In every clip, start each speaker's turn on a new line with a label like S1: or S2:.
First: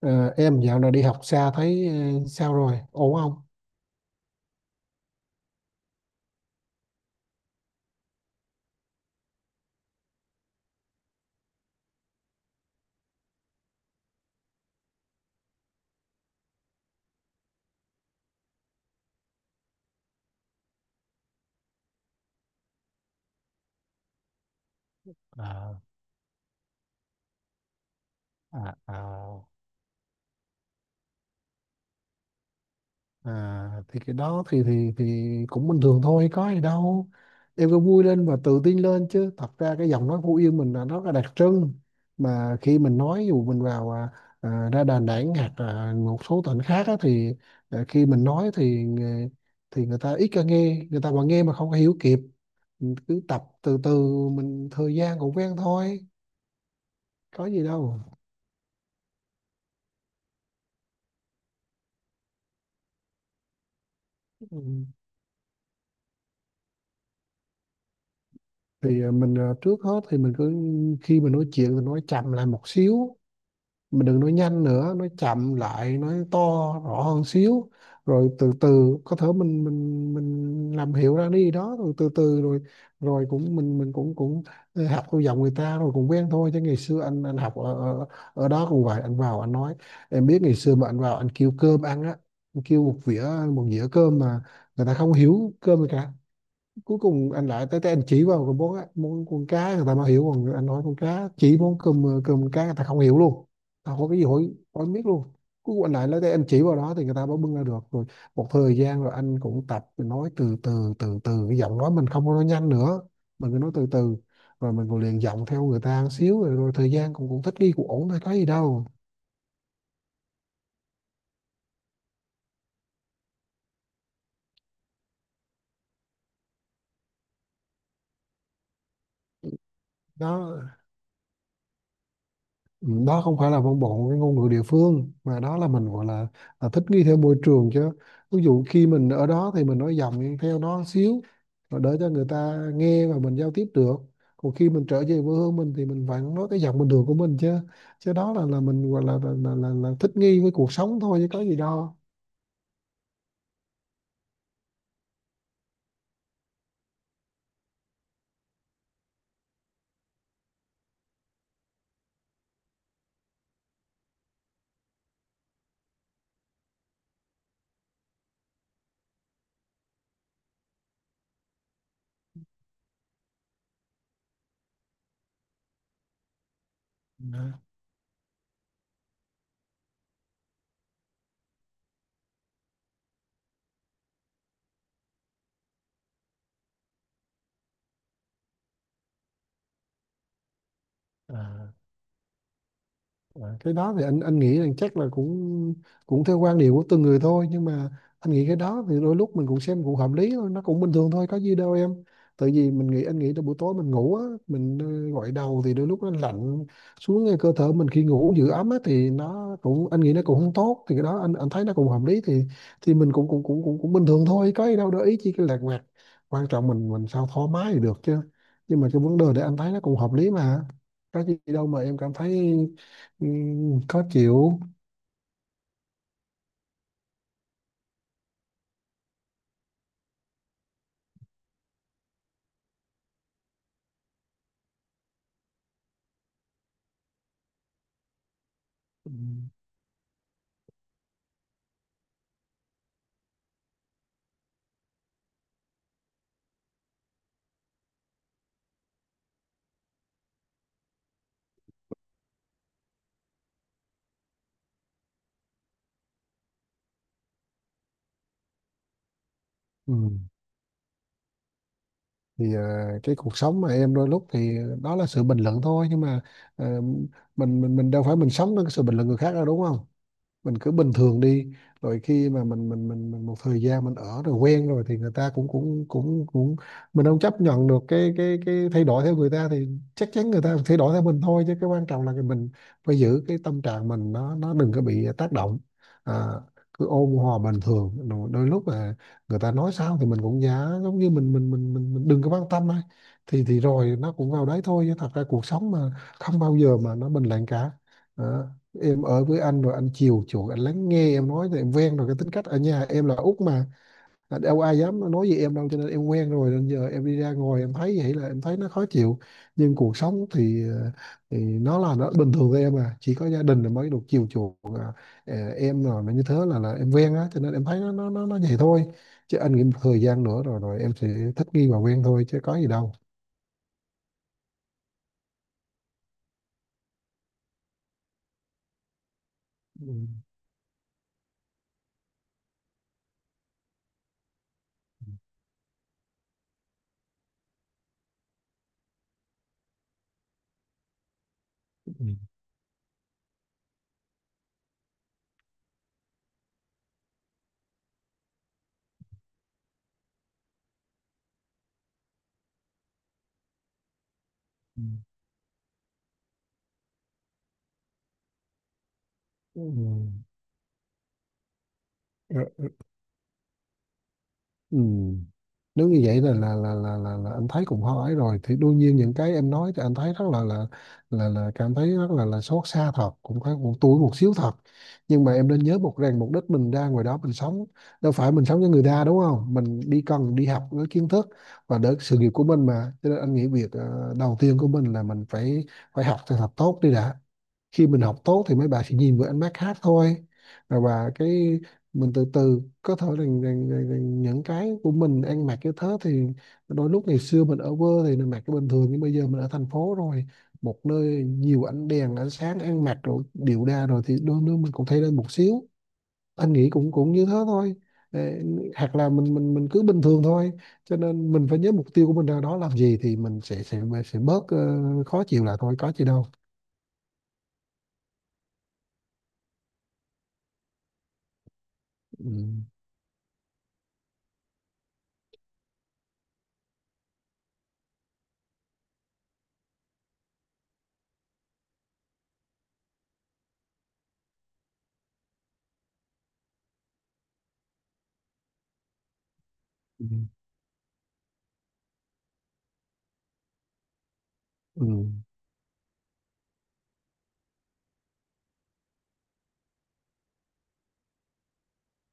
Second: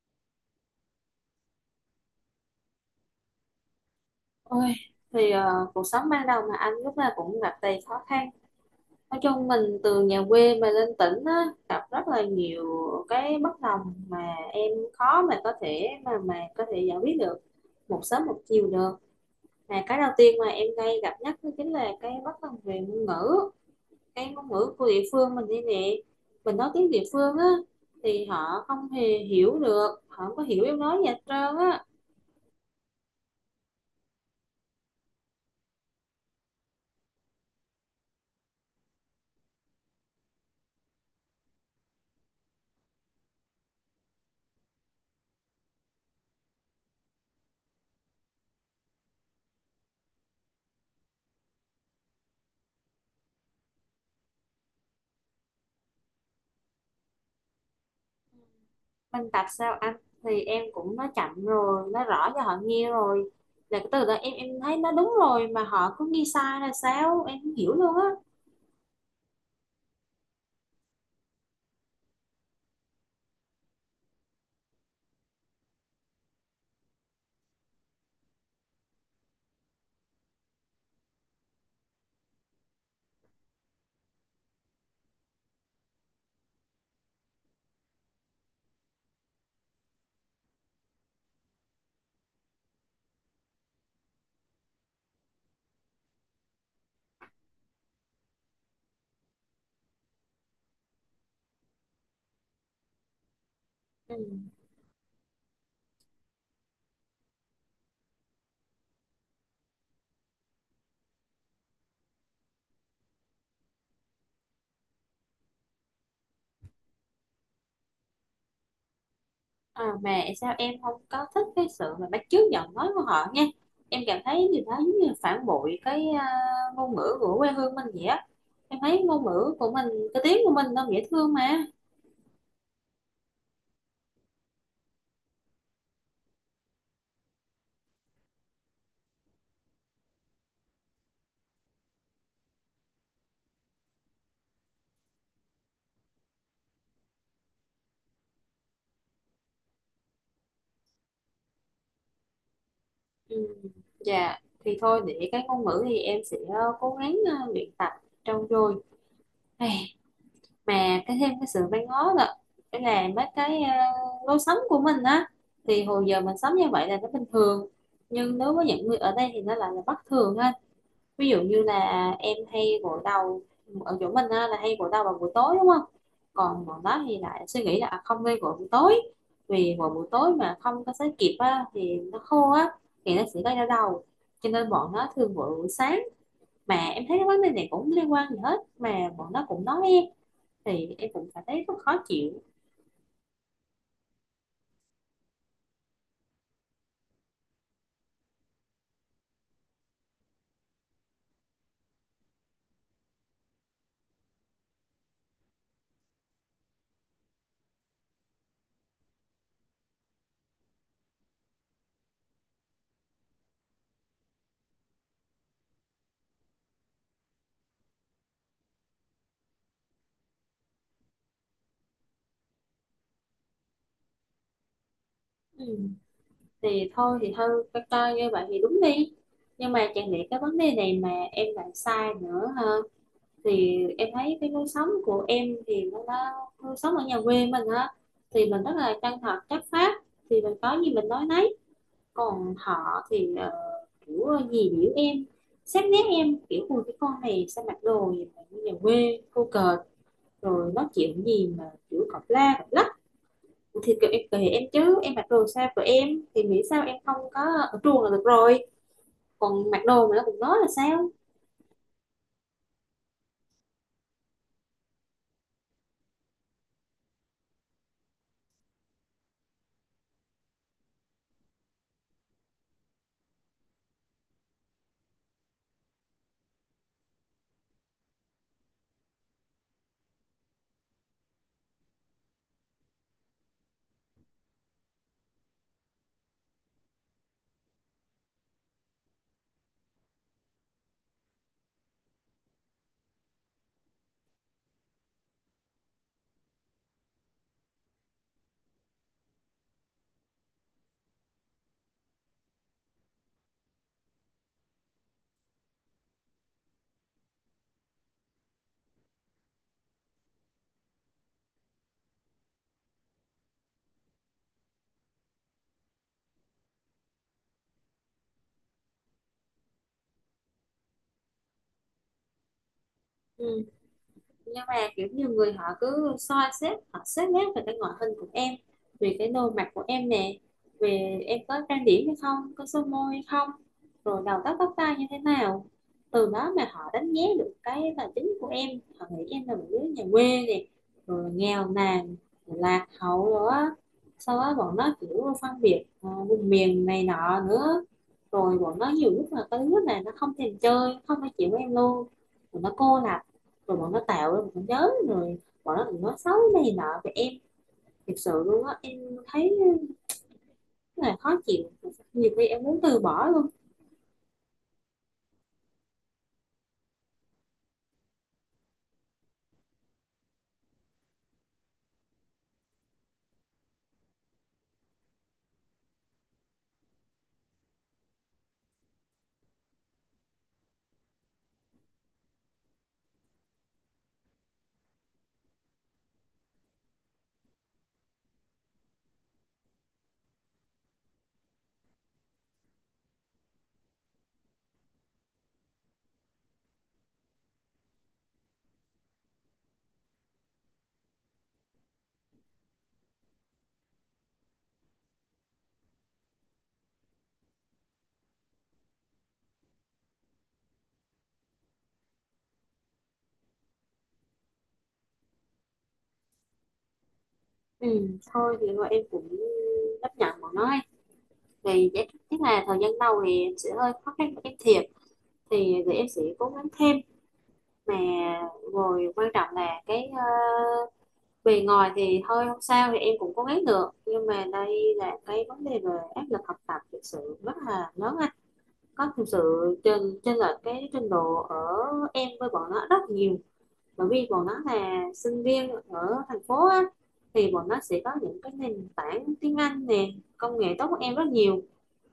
S1: Ờ, em dạo này đi học xa thấy sao rồi, ổn không?
S2: Ôi, thì cuộc sống ban đầu mà anh lúc nào cũng gặp đầy khó khăn. Nói chung mình từ nhà quê mà lên tỉnh á, gặp rất là nhiều cái bất đồng mà em khó mà có thể giải quyết được một sớm một chiều được. Mà cái đầu tiên mà em ngay gặp nhất đó chính là cái bất đồng về ngôn ngữ, cái ngôn ngữ của địa phương mình đây
S1: à,
S2: nè. Mình nói tiếng địa phương á thì họ
S1: à,
S2: không hề
S1: à,
S2: hiểu được, họ không có hiểu em nói gì hết trơn á.
S1: à thì cái đó thì thì cũng bình thường thôi, có gì đâu. Em cứ vui lên và tự tin lên, chứ thật ra cái giọng nói Phú Yên mình là nó là đặc trưng, mà khi mình nói dù mình vào ra Đà Nẵng hoặc là một số tỉnh khác á, thì khi mình nói thì thì người ta ít có nghe, người ta mà nghe mà không có hiểu kịp. Mình cứ tập từ từ, mình thời gian cũng quen thôi, có gì đâu.
S2: Minh Bạch sao anh, thì em cũng nói chậm rồi nói rõ cho họ nghe rồi, là cái từ đó em thấy
S1: Ừ,
S2: nó đúng rồi mà họ cứ nghi sai là sao em không hiểu luôn á.
S1: thì mình trước hết thì mình cứ khi mình nói chuyện thì nói chậm lại một xíu, mình đừng nói nhanh nữa, nói chậm lại, nói to rõ hơn xíu, rồi từ từ có thể mình mình làm hiểu ra đi đó, rồi từ từ rồi rồi cũng mình cũng cũng học theo giọng người ta rồi cũng quen thôi. Chứ ngày xưa anh học ở đó cũng vậy, anh vào anh nói, em biết ngày xưa mà anh vào anh kêu cơm ăn á, anh kêu một một dĩa cơm mà người ta không hiểu cơm gì cả. Cuối cùng anh lại tới tới anh chỉ vào cái món con cá người ta mới hiểu, còn anh nói con cá chỉ món cơm, cơm cá người ta không hiểu luôn, ta không có
S2: Ừ.
S1: cái gì hỏi, hỏi biết luôn. Cuối cùng anh lại tới tới anh chỉ vào đó thì người ta mới bưng ra được. Rồi một thời gian rồi anh cũng tập nói từ từ, từ từ cái giọng nói mình không có nói nhanh nữa, mình cứ nói từ từ, rồi mình còn luyện giọng theo người ta một xíu, rồi thời gian cũng cũng thích nghi cũng ổn thôi, có gì đâu.
S2: Mà sao em không có thích cái sự mà bắt chước giọng nói của họ nha, em cảm thấy điều đó giống như phản bội cái ngôn ngữ của quê hương mình vậy á, em thấy ngôn ngữ của mình, cái tiếng của
S1: Đó.
S2: mình nó dễ thương mà.
S1: Ừ, đó không phải là văn bản cái ngôn ngữ địa phương, mà đó là mình gọi là thích nghi theo môi trường chứ. Ví dụ khi mình ở đó thì mình nói giọng theo đó xíu rồi để cho người ta nghe và mình giao tiếp được, còn khi mình trở về quê hương mình thì mình vẫn nói cái giọng bình thường của mình chứ. Chứ đó là mình gọi là thích nghi với cuộc sống thôi, chứ có gì đâu.
S2: Ừ. Dạ, thì thôi để cái ngôn ngữ thì em sẽ cố gắng luyện tập, trau dồi. Mà cái thêm cái sự văn ngó là cái là mấy cái lối sống của mình á, thì hồi giờ mình sống như vậy là nó bình thường, nhưng đối với những người ở đây thì nó lại là bất thường ha. Ví dụ như là em hay gội đầu ở chỗ mình á, là hay gội đầu vào buổi tối đúng không, còn bọn đó thì lại
S1: Đó.
S2: suy nghĩ là không nên gội buổi tối, vì vào buổi tối mà không có sấy kịp á, thì nó khô á, thì nó sẽ gây đau đầu, cho nên bọn nó thường gội buổi sáng. Mà em thấy cái vấn đề này cũng liên quan gì hết mà bọn nó cũng nói em, thì em cũng cảm thấy
S1: À,
S2: rất khó chịu.
S1: À, cái đó thì anh nghĩ rằng chắc là cũng cũng theo quan điểm của từng người thôi, nhưng mà anh nghĩ cái đó thì đôi lúc mình cũng xem cũng hợp lý thôi, nó cũng bình thường thôi, có gì đâu em. Tại vì mình nghĩ, anh nghĩ là buổi tối mình ngủ á, mình gội đầu thì đôi lúc nó lạnh xuống ngay cơ thể mình, khi ngủ giữ ấm á thì nó cũng, anh nghĩ nó cũng không tốt, thì cái đó anh thấy nó cũng hợp lý. Thì mình cũng cũng bình thường thôi, có gì đâu để ý chi cái lạt vặt. Quan trọng mình sao thoải mái thì được chứ. Nhưng mà cái vấn đề để anh thấy nó cũng hợp lý mà, có gì đâu mà em cảm thấy Ừ, khó chịu.
S2: Ừ. Thì thôi thì thôi coi coi như vậy thì đúng đi, nhưng mà chẳng lẽ cái vấn đề này mà em lại sai nữa ha. Thì em thấy cái lối sống của em thì nó đã, lối sống ở nhà quê mình á, thì mình rất là
S1: Ừ.
S2: chân thật chất phác, thì mình có gì mình nói nấy. Còn họ thì kiểu gì biểu em, xét nét em kiểu ui cái con này sao mặc đồ gì mà như nhà quê cô cợt, rồi nói chuyện gì mà kiểu cọc la cọc lách. Thì kiểu em kể em chứ em mặc đồ sao của em, thì nghĩ sao em không có ở trường là được rồi, còn mặc
S1: Ừ,
S2: đồ mà nó cũng nói là sao.
S1: thì cái cuộc sống mà em đôi lúc thì đó là sự bình luận thôi, nhưng mà ờ, mình mình đâu phải mình sống với cái sự bình luận người khác đâu, đúng không? Mình cứ bình thường đi, rồi khi mà mình một thời gian mình ở rồi quen rồi thì người ta cũng cũng mình không chấp nhận được cái cái thay đổi theo người ta, thì chắc chắn người ta thay đổi theo mình thôi. Chứ cái quan trọng là cái mình phải giữ cái tâm trạng mình, nó đừng có bị tác động. à, Cứ ôn hòa bình thường, đôi lúc là người ta nói sao thì mình cũng giả giống như mình đừng có quan tâm thôi, thì rồi nó cũng vào đấy thôi. Chứ thật ra cuộc sống mà, không bao giờ mà nó bình lặng cả. Em ở với anh rồi anh chiều chuộng, anh lắng nghe em nói thì em quen rồi, cái tính cách ở nhà em là út mà, đâu ai dám nói gì em đâu, cho nên em quen rồi, nên giờ em đi ra ngoài em thấy vậy là em thấy nó khó chịu. Nhưng cuộc sống thì, thì nó là nó bình thường với em à, chỉ có gia đình là mới được chiều chuộng em, rồi mà như thế là em quen á, cho nên em thấy nó vậy thôi, chứ anh nghĩ một thời gian nữa rồi rồi em sẽ thích nghi và quen thôi, chứ có gì đâu.
S2: Ừ. Nhưng mà kiểu như người họ cứ soi xét, họ xét nét về cái ngoại hình của em, về cái nồi mặt của
S1: Ừ.
S2: em nè, về em có trang điểm hay không, có son môi hay không, rồi đầu tóc tóc tai như thế nào, từ đó mà họ đánh giá được cái tài chính của em. Họ nghĩ em là một đứa nhà quê nè, rồi nghèo
S1: Ừ.
S2: nàn, lạc hậu rồi á. Sau đó bọn nó kiểu phân biệt vùng miền này nọ nữa, rồi bọn nó nhiều lúc là có đứa này nó không thèm chơi, không phải chịu với em luôn, rồi nó cô lập, rồi bọn nó tạo ra một cái
S1: Ừ.
S2: nhóm, rồi bọn nó cũng nói xấu này nọ về em. Thực sự luôn á, em thấy rất là khó chịu, nhiều khi
S1: Ừ.
S2: em muốn từ bỏ luôn.
S1: Ừ, nếu như vậy là là anh thấy cũng hơi ấy rồi, thì đương nhiên những cái em nói thì anh thấy rất là là cảm thấy rất là xót xa thật, cũng thấy cũng tủi một xíu thật. Nhưng mà em nên nhớ một rằng mục đích mình ra ngoài đó mình sống đâu phải mình sống cho người ta, đúng không? Mình đi cần đi học với kiến thức và để sự nghiệp của mình mà, cho nên anh nghĩ việc đầu tiên của mình là mình phải phải học thật thật tốt đi đã. Khi mình học tốt thì mấy bà sẽ nhìn với ánh mắt khác thôi. Và cái mình từ từ có thể là những cái của mình ăn mặc cái thế thì đôi lúc ngày xưa mình ở quê thì mình mặc cái bình thường, nhưng bây giờ mình ở thành phố rồi, một nơi nhiều ánh đèn ánh sáng, ăn mặc rồi điệu đà rồi thì đôi lúc mình cũng thay lên một xíu. Anh nghĩ cũng cũng như thế thôi. Ê, hoặc là mình mình cứ bình thường thôi, cho nên mình phải nhớ mục tiêu của mình ra đó làm gì thì mình sẽ sẽ bớt khó chịu lại thôi, có gì đâu.
S2: Ừ, thôi thì thôi em cũng chấp nhận bọn nó ấy. Thì chắc chắc
S1: Ừ.
S2: là thời gian đầu thì em sẽ hơi khó khăn với cái thiệp, thì để em sẽ cố gắng thêm. Mà rồi quan trọng là cái bề ngoài thì thôi không sao thì em cũng cố gắng được, nhưng mà đây là cái vấn đề về áp lực học tập thực sự rất là lớn, có thực sự
S1: Ừ.
S2: trên trên là cái trình độ ở em với bọn nó rất nhiều. Bởi vì bọn nó
S1: Ừ.
S2: là sinh viên ở thành phố á, thì bọn nó sẽ có những cái nền tảng tiếng Anh nè, công nghệ tốt hơn em rất nhiều,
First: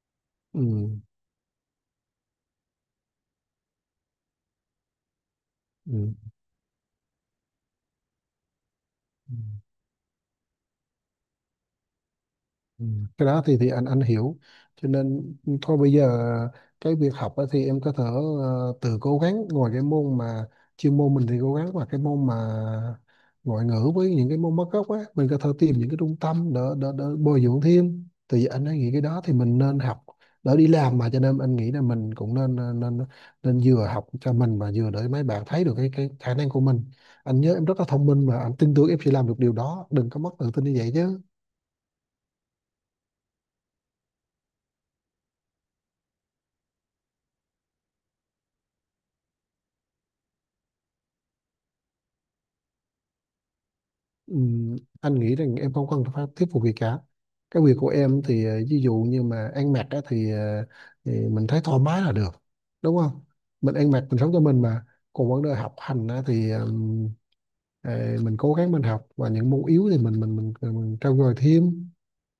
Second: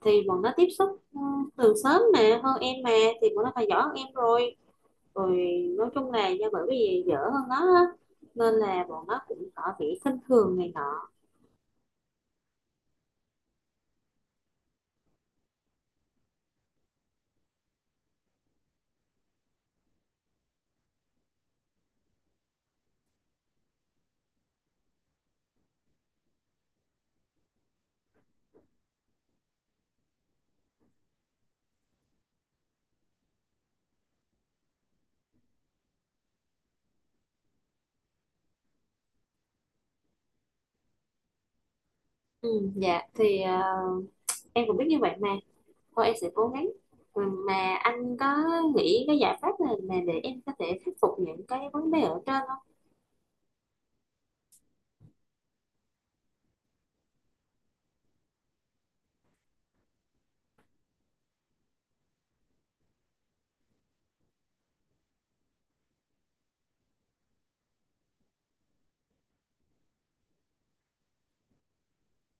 S2: thì bọn nó
S1: Ừ.
S2: tiếp xúc ừ, từ sớm mà hơn em mà, thì bọn nó phải giỏi hơn em rồi. Rồi nói chung là
S1: Ừ.
S2: do bởi vì dở hơn nó á, nên là bọn nó
S1: Ừ,
S2: cũng có bị khinh thường này nọ.
S1: Ừ, cái đó thì anh hiểu. Cho nên thôi bây giờ cái việc học á thì em có thể tự cố gắng, ngoài cái môn mà chuyên môn mình thì cố gắng, và cái môn mà ngoại ngữ với những cái môn mất gốc á, mình có thể tìm những cái trung tâm để bồi dưỡng thêm, thì anh ấy nghĩ cái đó thì mình nên học đỡ đi làm mà, cho nên anh nghĩ là mình cũng nên nên vừa học cho mình và vừa để mấy bạn thấy được cái khả năng của mình. Anh nhớ em rất là thông minh mà, anh tin tưởng em sẽ làm được điều đó, đừng có mất tự tin như vậy chứ.
S2: Ừ, dạ thì em cũng biết như vậy mà. Thôi em sẽ cố gắng. Ừ, mà anh có nghĩ cái giải pháp này mà để em có thể khắc phục những cái vấn đề ở trên không?
S1: Ừm, anh nghĩ rằng em không cần phải thuyết phục gì cả. Cái việc của em thì ví dụ như mà ăn mặc á, thì mình thấy thoải mái là được, đúng không? Mình ăn mặc mình sống cho mình mà. Còn vấn đề học hành á, thì mình cố gắng mình học, và những môn yếu thì mình trau dồi thêm.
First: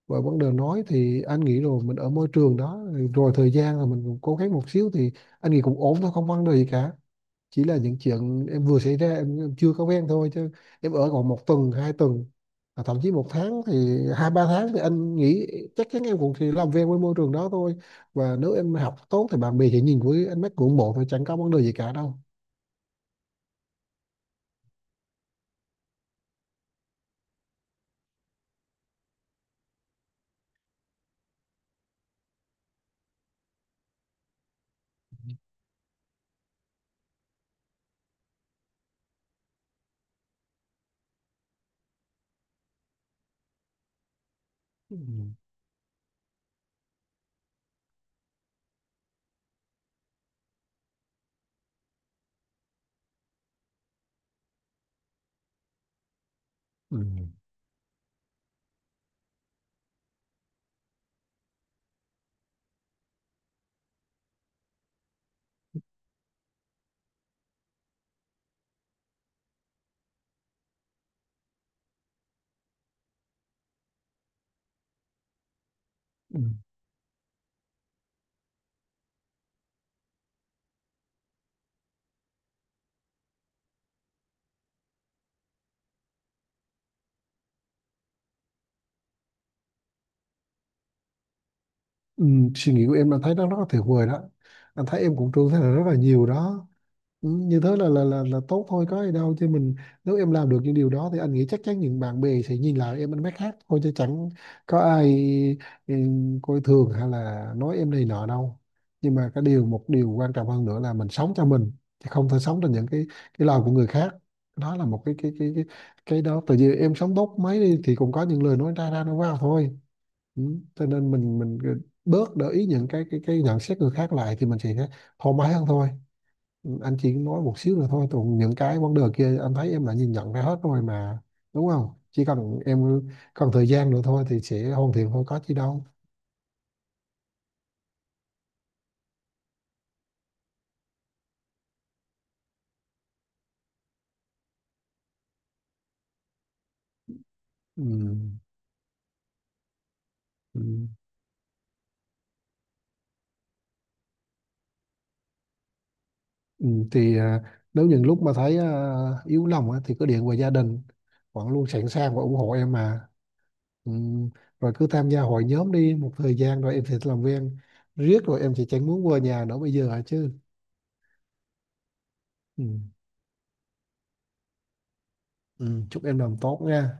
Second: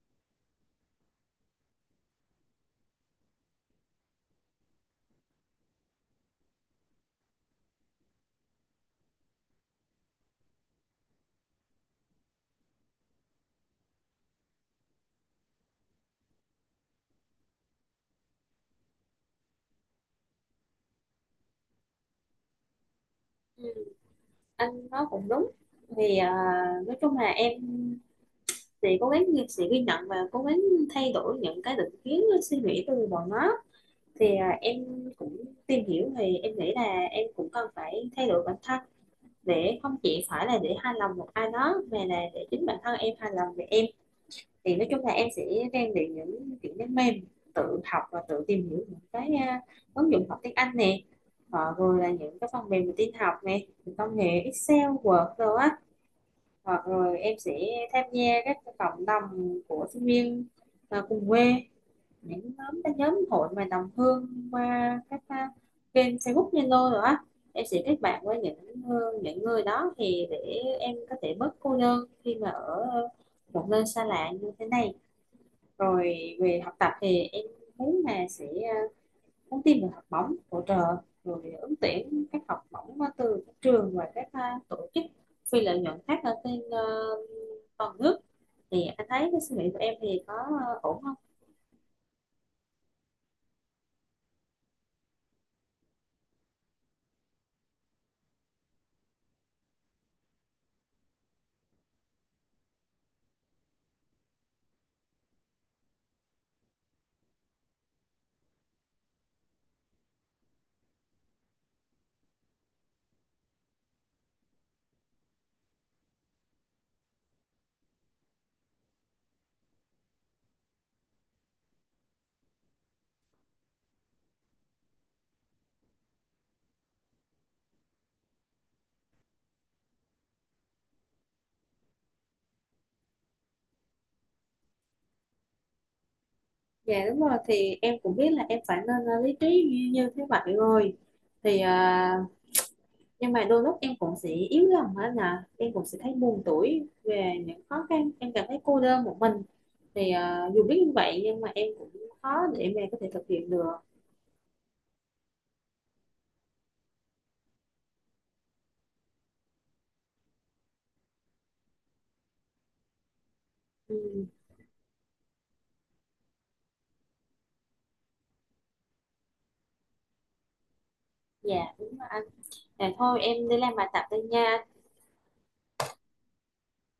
S1: Và vấn đề nói thì anh nghĩ rồi mình ở môi trường đó rồi, thời gian là mình cũng cố gắng một xíu thì anh nghĩ cũng ổn thôi, không vấn đề gì cả. Chỉ là những chuyện em vừa xảy ra em chưa có quen thôi. Chứ em ở còn một tuần hai tuần, thậm chí một tháng thì hai ba tháng thì anh nghĩ chắc chắn em cũng thì làm quen với môi trường đó thôi. Và nếu em học tốt thì bạn bè sẽ nhìn với ánh mắt ngưỡng mộ thôi, chẳng có vấn đề gì cả đâu.
S2: Ừ, anh nói cũng đúng. Vì nói chung là em sẽ cố gắng, sẽ ghi nhận và cố gắng thay đổi những cái định kiến suy nghĩ từ bọn nó. Thì em cũng tìm hiểu, thì em nghĩ là em cũng cần phải thay đổi bản thân, để không chỉ phải là để hài lòng một ai đó, mà là để chính bản thân em hài lòng về em. Thì nói
S1: Ừ.
S2: chung là em sẽ rèn luyện những kỹ năng mềm, tự học và tự tìm hiểu những cái ứng dụng học tiếng Anh nè, hoặc rồi là những cái phần mềm về tin học nè, những công nghệ Excel Word rồi á. Hoặc
S1: Ừ.
S2: rồi em sẽ tham gia các cái cộng đồng của sinh viên cùng quê, những nhóm, các nhóm hội mà đồng hương qua các kênh Facebook Zalo rồi á. Em sẽ kết bạn với những những người đó, thì để em có thể bớt cô đơn khi mà ở một nơi xa lạ như thế này. Rồi
S1: Ừ.
S2: về học tập thì em muốn là sẽ nhắn tin về học bổng hỗ trợ, rồi ứng tuyển các học bổng từ các trường và các tổ chức phi lợi nhuận khác ở trên toàn nước. Thì anh thấy cái suy nghĩ của em thì có ổn không?
S1: Ừ. Suy nghĩ của em anh thấy nó rất là tuyệt vời đó, anh thấy em cũng trưởng thành rất là nhiều đó. Ừ, như thế là là tốt thôi, có gì đâu chứ mình. Nếu em làm được những điều đó thì anh nghĩ chắc chắn những bạn bè sẽ nhìn lại em ánh mắt khác thôi, chứ chẳng có ai ừ, coi thường hay là nói em này nọ đâu. Nhưng mà cái điều một điều quan trọng hơn nữa là mình sống cho mình, chứ không thể sống cho những cái lời của người khác. Đó là một cái đó tại vì em sống tốt mấy đi thì cũng có những lời nói ra ra nó vào thôi. Ừ. Cho nên mình bớt để ý những cái cái nhận xét người khác lại thì mình sẽ thoải mái hơn thôi. Anh chỉ nói một xíu nữa thôi, còn những cái vấn đề kia anh thấy em đã nhìn nhận ra hết rồi mà, đúng không? Chỉ cần em cần thời gian nữa thôi thì sẽ hoàn thiện thôi, có chi đâu.
S2: Dạ đúng rồi, thì em cũng biết là em phải nên lý trí như thế vậy rồi. Thì nhưng mà đôi lúc em cũng sẽ yếu lòng á nè, em cũng sẽ thấy buồn tủi về những
S1: Ừ.
S2: khó khăn, em cảm thấy cô đơn một mình. Thì
S1: Ừ.
S2: dù biết như vậy nhưng mà em cũng khó để mà có thể thực hiện được.
S1: Ừ, thì nếu những lúc mà thấy yếu lòng á, thì cứ điện về, gia đình vẫn luôn sẵn sàng và ủng hộ em mà. Ừ.
S2: Ừ,
S1: Rồi cứ tham gia hội nhóm đi, một thời gian rồi em sẽ làm quen riết rồi em sẽ chẳng muốn về nhà nữa bây giờ hả chứ.
S2: dạ đúng rồi anh.
S1: Ừ.
S2: Thôi em đi làm bài tập đây nha.
S1: Ừ. Chúc em làm tốt nha.